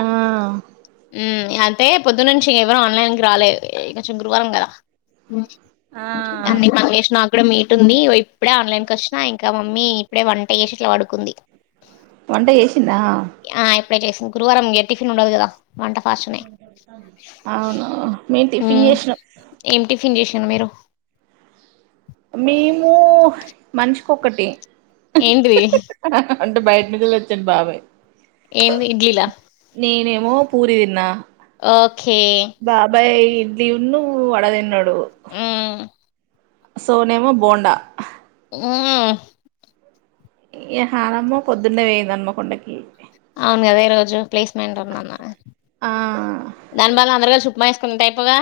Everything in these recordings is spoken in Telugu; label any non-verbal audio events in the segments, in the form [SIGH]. ఆ ఉమ్ ఇగ అంతే పొద్దు నుంచి ఎవరు ఆన్లైన్కి రాలేద్ కొంచెం గురువారం కదా అన్ని మమేష్ నాగూడ మీ టుంది వైప్ ఇప్పుడే ఆన్లైన్కి వచ్చినా ఇంకా మమ్మీ ఇప్పుడే వంట చేసి ఇట్ల పడుకుంది వంట చేసిందా ఆ ఇప్పుడే చేసింది గురువారం టిఫిన్ ఉండదు కదా వంట ఫాస్ట్ నే అవును మేం టిఫిన్ హ్మ్ చేసినం ఏం టిఫిన్ చేసింద్ మీరు మీ ఓ మన్ష్ పోకటే ఏంటిది అంటే బయట మీదలోచన్ బాబాయ్ ఏవీ ఇడ్లిలా నేనేమో పూరి విన్నా ఓకే లివినూ వాడాదినాడ్ డోహు హ్మ్ సోనేమో బోండా హుహ్ ఈహనమ్మో పొద్దున్నే వేయిందన్మకొండకి అవును కదా ఈ రోజు క్ల్లెస్మెంట్ ఉందన్నారా ఆ దాని భాదల్ అందరు గల్చుప్ మైస్కుంట్ టైపోగా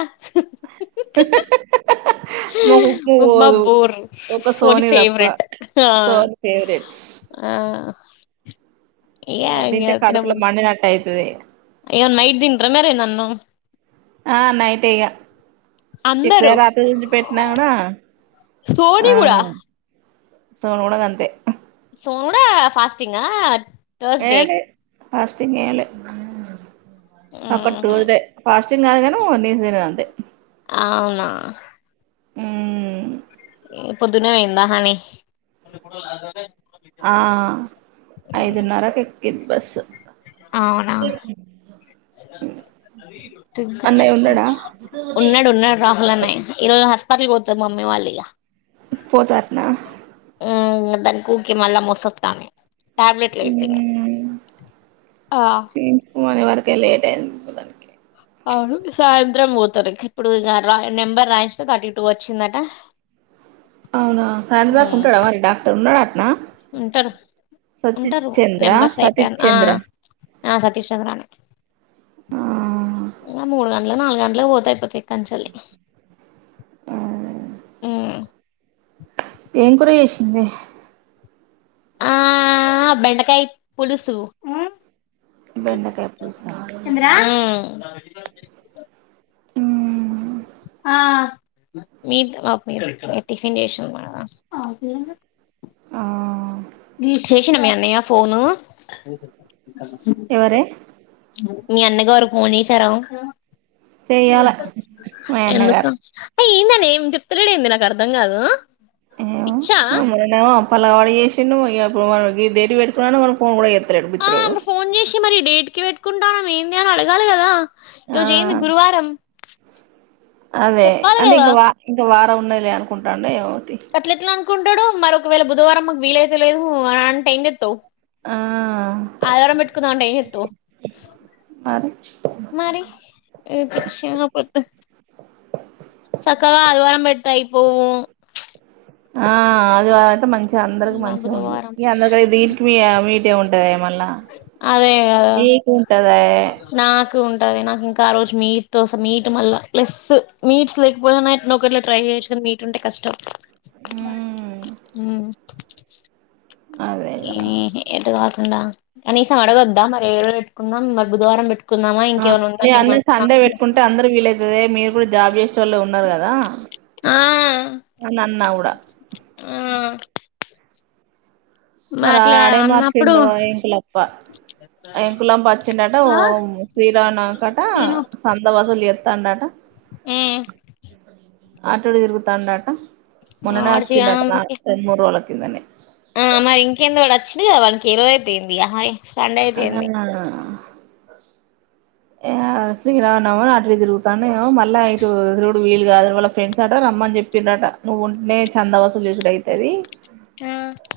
మాకు ఉప్మా పోదు బోర్ ఒక సోని తప్ప ఫేవరెట్ ఆ సోని ఫేవరెట్ ఆ ఆ ఇగ అది తింటే కడుపులో మండినట్టు అయితది అయో నైట్ దీంట్రా మరే నన్ను చెప్పారా ఆత్ర నుంచి పెట్టినాడా ఫోన్ ఇవుడా సోనూగూడ గంతే సో కూడా ఫస్టింగ్డ్ ఏలే ఫాస్టింగ్ ఏలే గా ఒక ఊహు టూల్ డే ఫాస్ట్ంగ్ కాదుగాను నీస్ తిన్ అంతే ఆహ్ ఊహ్ ఏ పొద్దునే ఓయిందా హాని ఆ ఐదున్నరకు ఎక్కింద్ బస్సు [INAUDIBLE] అన్నయ్య ఉన్నాడా ఉన్నాడ ఉన్నాడు రాహుల్ అన్నయ్య ఈరో హాస్పటల్ పోత్ మమ్మీ వాల్లిగా పోతార్నా దన్ ఊకే మళ్ళా మోసస్తామే టాబ్లెట్ల అయిపోయినయ్ ఆ మోన్ వరకే లేట్ అయింది. గుద్దనికే అవును సాయంత్రం పోతారు. ఇంక ఇప్పుడు ఇగా రాయ్ నెంబర్ రాయిస్తే థర్టీ టూ వచ్చిందట అవునా సాయంత్రం దాక మ్ ఉంటడా మరి డాక్టర్ ఉన్నాడటనా ఉంటారు సతీష్ ఉంటారు చంద్ర నెంబర్స్ సతీష్ అయిపోయాను ఆ చంద్ర ఆ సతీష్ చంద్రాణే ఆ ఇంగా మూడు గంటలు నాలుగు గంటలు పోతే అయిపోతది కంచల్లి ఏం కూర చేసింది ఆ బెండకాయ పులుసు ఉ బెండకాయ పులుసా [INAUDIBLE] అ మీరు కాదు మేము టిఫిన్ చేసినం అడా ఆ నీకు చేసిండా మీ అన్నయ ఫోను [INAUDIBLE] ఎవరే మీ అన్న గారు ఫోన్ చేసారా చెయ్యాల మా ఎందుకు అన్నగారు అబ్బా యిందనే ఎమి చెప్తలేడెందే నాకు అర్థం కాదు ఏమో పిచ్చా మారినేమో పలగవాడి చేసిండు ఇగ సోమవారం రోజు ఈడేట్ పెట్టుకున్నా కానీ ఫోన్ కూడా చేస్తలేడు ఆ బిత్తిరోడ్ ఫోన్ చేసి మరి డేట్ కి పెట్టుకుంటానం ఏంది అని అడగాలి గదా ఆ ఈరోజేంది గురువారం అదే చెప్పాలి అంటే కదా ఇంకా వా ఇంకా వా ఉన్నాయలే అనుకుంటాండెమో అట్లా ఎట్లా అనుకుంటాడు మరిొకవేళ బుధవారం మాకు వీలైతే లేదు అని అంటే ఏంచెప్తావ్ ఆ అదివారం పెట్టుకుందాం అంటే ఎమ్చేస్తావ్ మరి మరి ఏ పిచ్చి కాకపోతే సక్కగా అదివారం పెడితే అయిపోవు ఆ అది అయితే మంచిగా అందరికి మా మంచిగా ఉంది బుధవారం అందరిక దీనికి మీ మీటే ఉంటాయి మా అదే గదా సరే ఉంటది నాకు ఇంకా ఆ రోజు మీట్ తోస మీట్ మళ్ళ ప్లస్ మీట్స్ లేకపోయినా ఒకలా ట్రై చేయొచ్చు కాని మీట్ ఉంటే కష్టం మ్మ్ ఉ అదే కదా ఏహే ఎంటు గాదు అండా క నీసం అడగోదా ఏడ పెట్టుకుందాం బుధవారం పెట్టుకుందామా ఇంకేమైనా ఉందా నేను మీ అన్నది మనసులో సండే పెట్టుకుంటే అందరు వీలవుతదె మీరు కూడా జాబ్ చేసే వాళ్ళు ఉన్నారు గదా ఆ ఆ ఆ మరి అట్లా ఆడే అన్నప్పుడు మార్చిండు ఎంకులప్ప ఎంకులప వచ్చిండట ఆ శ్రీరానాకట తిను సంద వాసులు ఎత్తాంండట ఆటడు తిరుగుతాండాట మోననే వాడు వచ్చిట ర రెండు మూ రోలకే ఇందనే ఆ మా ఇం టి కంద వాడ్ అచ్చివనికి రయింది అే అన్నానా అ శ్రీరామానవమి అట్లే తిరుగుతానుేో మళ్ళా ఇటురుడు వీలు కాదు వాళ్ళ ఫ్రెండ్స్ అట రమ్మని చెప్పి్రట నువ్వు ఉంటేనే చంద వసూల్ చూసిడు అయితది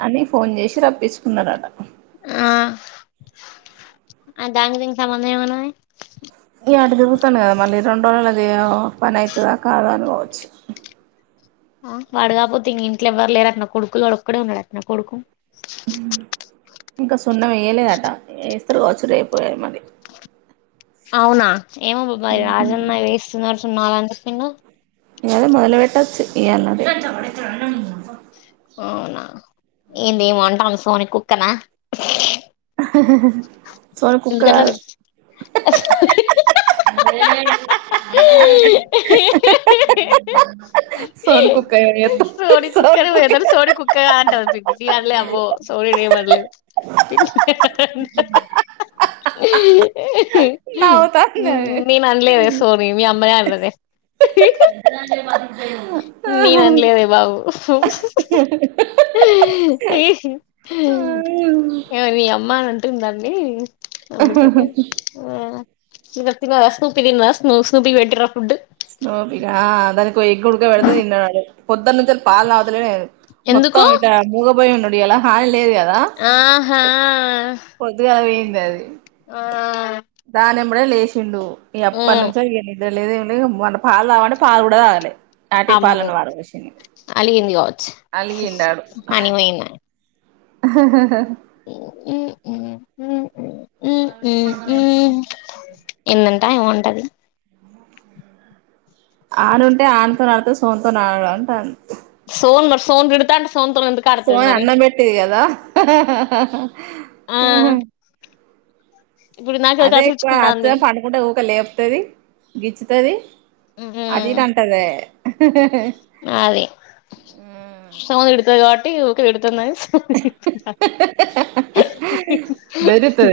అని ఫోన్ చేస్ రప్పసుకున్నాారట ఆ దానికి దీనికి సంబధం ఏమన్నాది ఇ ఆట తిరుగుతాను కదా మళ్ళీ రెడు రోజులు అది పని అవుతుందా కాదు అనుకోవచ్చు ఆ వాడ కాపోతే ఇంక ఇంట్లో ఎవ్వరు లేరు అట్న కొడుకులు వాడు ఒక్కడే ఉన్నాడు అట్న కొడుకు ఇంకా స్కూ సున్నం వేయలేదట ఎ ఎత్ర కోచ్చ రేపు యారు మరి అవునా ఏమో బాబ్బాయి రాజన్న వేస్తున్నారు న్నాాల చెప్పిండు ఇది మదలవెట్టచ్చ ఈ అన్నది అవునా ఏంది ఏమి అంటాం సోని కుక్కనా సోను కుక్క ఎందుకట్లా కాదు సోను కుక్క చేత్తాంది సోనీ కుక్క సోను ఏేదరు సోనీ కుక్క కాద్ అంట పిండిటీ అలేదు అబ్బో సోనీ నీ ఏం అనలేదు నవ్వుతాంది అది నేను అనలేదే సోని మీ నేననలేదే బాబు ఏ మీ అమ్మా ఉంటుదండి అమ్మి కడే ఆ ఇదిర్త స్ూపిన్ స్ స్ూపికి పెటిరా ఫుడ్ స్నాఫీ దా కొ గుడగా వెళ్డద ఇనాడ పోదన్న నుంచల్ పాల్ తగుతలే మొత్తం ఎందుకు ఇంట మూగాపోయి ఉన్నాడు ఈయల హా లేవు గా ఆహా పొద్దుగావే తది ఆ ఇప్పుడే లేసిండు ఈ ఎప్ప మ్ నుంచో [UNINTELLIGIBLE] నిద్దర లేదు ఏమి లేదు మొన్న పాలు తాగమంటే పాలు కూడా తాగలే అటే అమ్మ పాలను పారబోసింది అలిగింది కావచ్చు అలిగిండాడు అనిమయింద ఎ ఉంటది ఆను ఉంటే ఆనుతోనిడుత సోంత కొన్నాడు అంటా సోన్ మరి సోన్డుతాంట సోన అన్నం పెెట్టది కదా ఆ ఇప్పుడు నాకు అది అదేక్కు కసిరిచ్చుకుంటాంది అస్త పడుకుంటే క లేపోతుది గిచ్చుతది అటు హమ్ ఇటు అంటదే గది సౌండ్ పెడ్తే పెడుతంద బరితు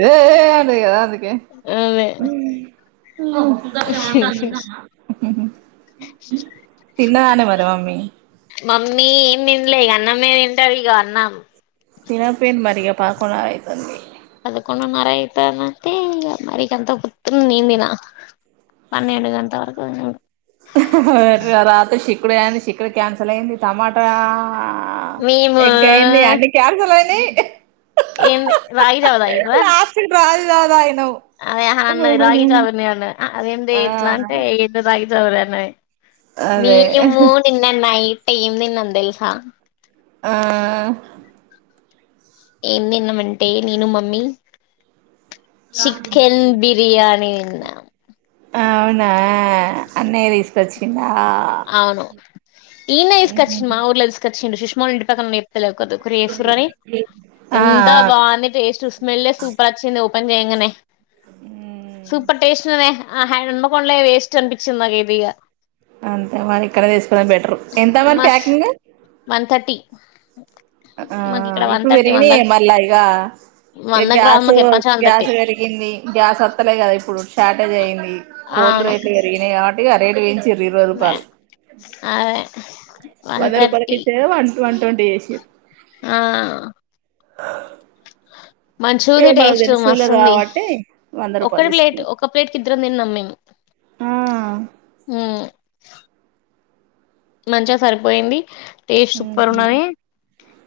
అదే తిన్నదనే మరి మమ్మీ మమ్మీ ఏం తంలేక అన్నమే తింటి ఇక అన్నం తినపెన్ మరిగా పదకొండు ఆయితంది పదకొండున్నర అయితదంటే ఇగ మరికంత పొద్దున్న నిందిన పన్నెండు గంట వరకు రాత శీ కుడుగాయంది సిక్కుడు క్యాన్సల్ అయ్యింది తమాటా ఆ మేము ఎక్కేయండీ అన్ని కాన్సల్ అయినాయ్ ఏమి రాగి జావ తాగినవా తాగిన అదే అన్నది రాగి జావానే అన్న అ అదేందే ఆ ఇట్ల అంటే ఏందో రాగి జావానే నై అదే మీము నిన్నన్నాయి ఏం తిన్నం తెల్సా ఆ ఏం తిన్నమంటే నేను మమ్మీ చికెన్ బిర్యానీ లా అవునా ఆ అన్నయ్య తీస్ కొచ్చిండా అవును ఈడ్నే తీస్కచ్చిండు మా ఊర్ల తీస్కచ్ కచ్చిండు సుష్మ వాళ్ళ ఇంటి ప [UNINTELLIGIBLE] ఆ ఎంత ఆ బాగుంది టేస్ట్ స్మెల్లే సూపర్ వచ్చింది పన్ జేయంగనే సూపర్ టేస్ట్ ఉన్నదే ఆ హన్పకొండలయి వేస్ట్ అన్పించింది నాకైతే ఇగ అంతే మరి ఇక్కడ తీస్కునది బెటరరు ఎంత మరి మస్ ప్యాకింగ్ ఓ ఆ ఇప్పుడు పెరిగినయే మళ్ళ ఇగ ఇగ వంద గ్యాస్ గ్రాములకి ఎప్పనుంచో వన్ గ్యాస్ థర్టీ పెరిగింది. గ్యాస్ అత్తలే కదా ఇప్పుడు షార్టేజ్ అయింది కోల్ అవును రేట్లు పెరిగినయి కాబట్టి ఇగ రేట్ పెం ఇ ఇరవై రూపాయల్ అదే వన్ వంద రూపాయలకి థర్టీ ఇచ్చే వన్ వన్ ట్వంటీ చేసింరు ఆ ఇగ మంచిగుంది మనకు టేస్ట్ తెలిసినోళ్లే మస్తుంది కాబట్టి వంద రూపాయలు ఒకటి ప్లేట్ తీసుకున్నాం ఒక ప్లేట్కి ఇద్దరం తిన్నాం మేము ఆ మ్ మంచిగా సరిపోయింది. టేస్ట్ సుప్పర్ ఉహు ఉన్నది.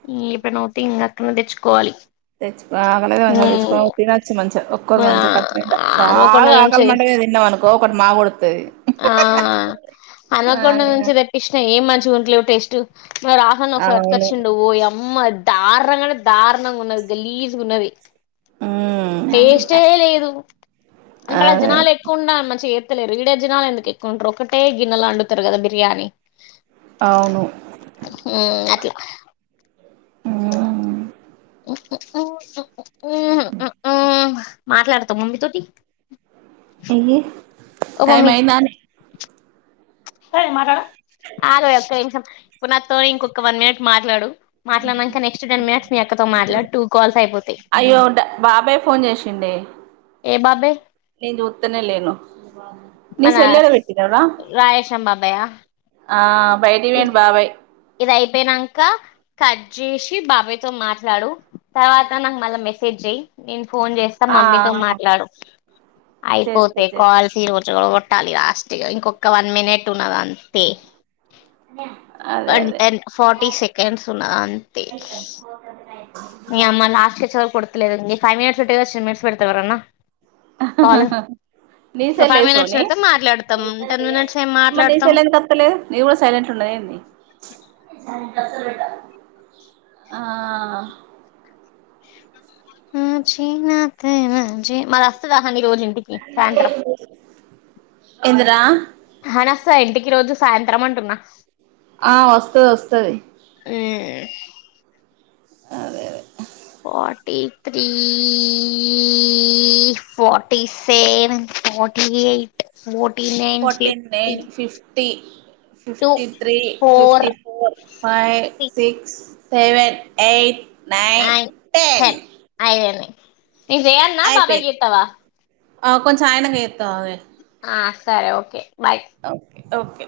[UNINTELLIGIBLE] తెచ్చుకోవాలి తెచ్చు ఆకలతే మంచిగా తెచ్చుకొని తినచ్చు మంచిగా ఒక్కరు ఆ మంచిగా కడుపునిండా హన్మకొండ బాగా నుంచి ఆకలిమంట మీద తిన్నావనుకో ఒకటి మా ఒడుత్తది. ఆ ఆ చూట్లెవ్ టెస్ట్ మా రాహుల్ అన్న ఒకసార్ అవును పట్కచ్చిండు ఓయమ్మ దారుణంగ అంటే దారుణంగా ఉన్నద్ గలీజ్గున్నది. ఉమ్ టేస్టే లేదు అంతల అదే జనాలు ఎక్కువ ఉండాల మంచిగా లేరు ఈడ జనాలు ఎందుకు ఎక్కుంటరు ఒకటే గిన్నెల అండుతారు కదా బిర్యానీ అవును హు అట్లా ఉ మాట్లాడతా మమ్మీ తోటి టియి టైమ్ అయిందానే సరే మాట్లాడ ఆగవే ఓక్కనిమిషం ఇప్పుడు నాతో ఇంకొక వన్ మినిట్ మాట్లాడు మాట్లాటినంక నెక్స్ట్ టెన్ మినిట్స్ మీ అక్కతో మాట్లాడు టూ కాల్స్ ఐపోతై అయ్యో బాబాయ్ ఫోన్ చేసిండే ఏ బాబాయి నేను చుత్తనే లేేను నీ మన సెల్ ఏడ పెట్టి నవ రాయేశం బాబాయా ఆ ఇది బైటివేన్ బాబాయి ఇది అయిపోయినంక కట్ చేసి బాబాయి తో మాట్లాడు తర్వాత నాకు మళ్ళా మెసేజ్ చెయ్యి నేను ఫోన్ చేస్తా ఆ మమ్మీతో మాట్లాడు చేస్తా అయిపోతయి చేస్తా కాల్స్ ఈరోజు ఓడ పెట్టాలి లాస్ట్ ఇగా ఇంకొక వన్ మినిట్ ఉన్నది అంతే బ వన్ టెన్ ఫార్టీ సెకండ్స్ ఉన్నా అంతే మీ అమ్మ లాస్ట్ కచేవరకు కొడతలేదండి ఫైవ్ మినిట్స్ పెట్టేెగా టెన్ మినిట్స్ పెడతర ఎవరన్న కాలు నీ సెల్ ఫైవ్ మినిట్స్ ఏసోని పెడితే మాట్లాడతాం టెన్ మినిట్స్ ఏం మాట్లాడతాం టైయింది ఉం కాసల్ పెట్ట ఆ హు చీనాతేనా చి మరి అస్తదా హాని రోజు ఇంటికి సాయంత్రం ఎంది రా హానాస్త ఇంటికి రోజు సాయంత్రం అంటున్నా ఆ వస్తది వస్తది అదే అదే forty three forty seven Phati eight ఫ ఫిఫ్టీ నైన్ ఫిఫ్టీ టి two fifty three four fifty four five six seven eight nine ten ఇయ్ జయల్నా బాబాయ్ కి అయిపోయింది ఇతావా ఆ కొంచం ఆయనకె ఇద్దాం ఆగే హా సరే ఓకే బాయ్ ఓకె ఓకే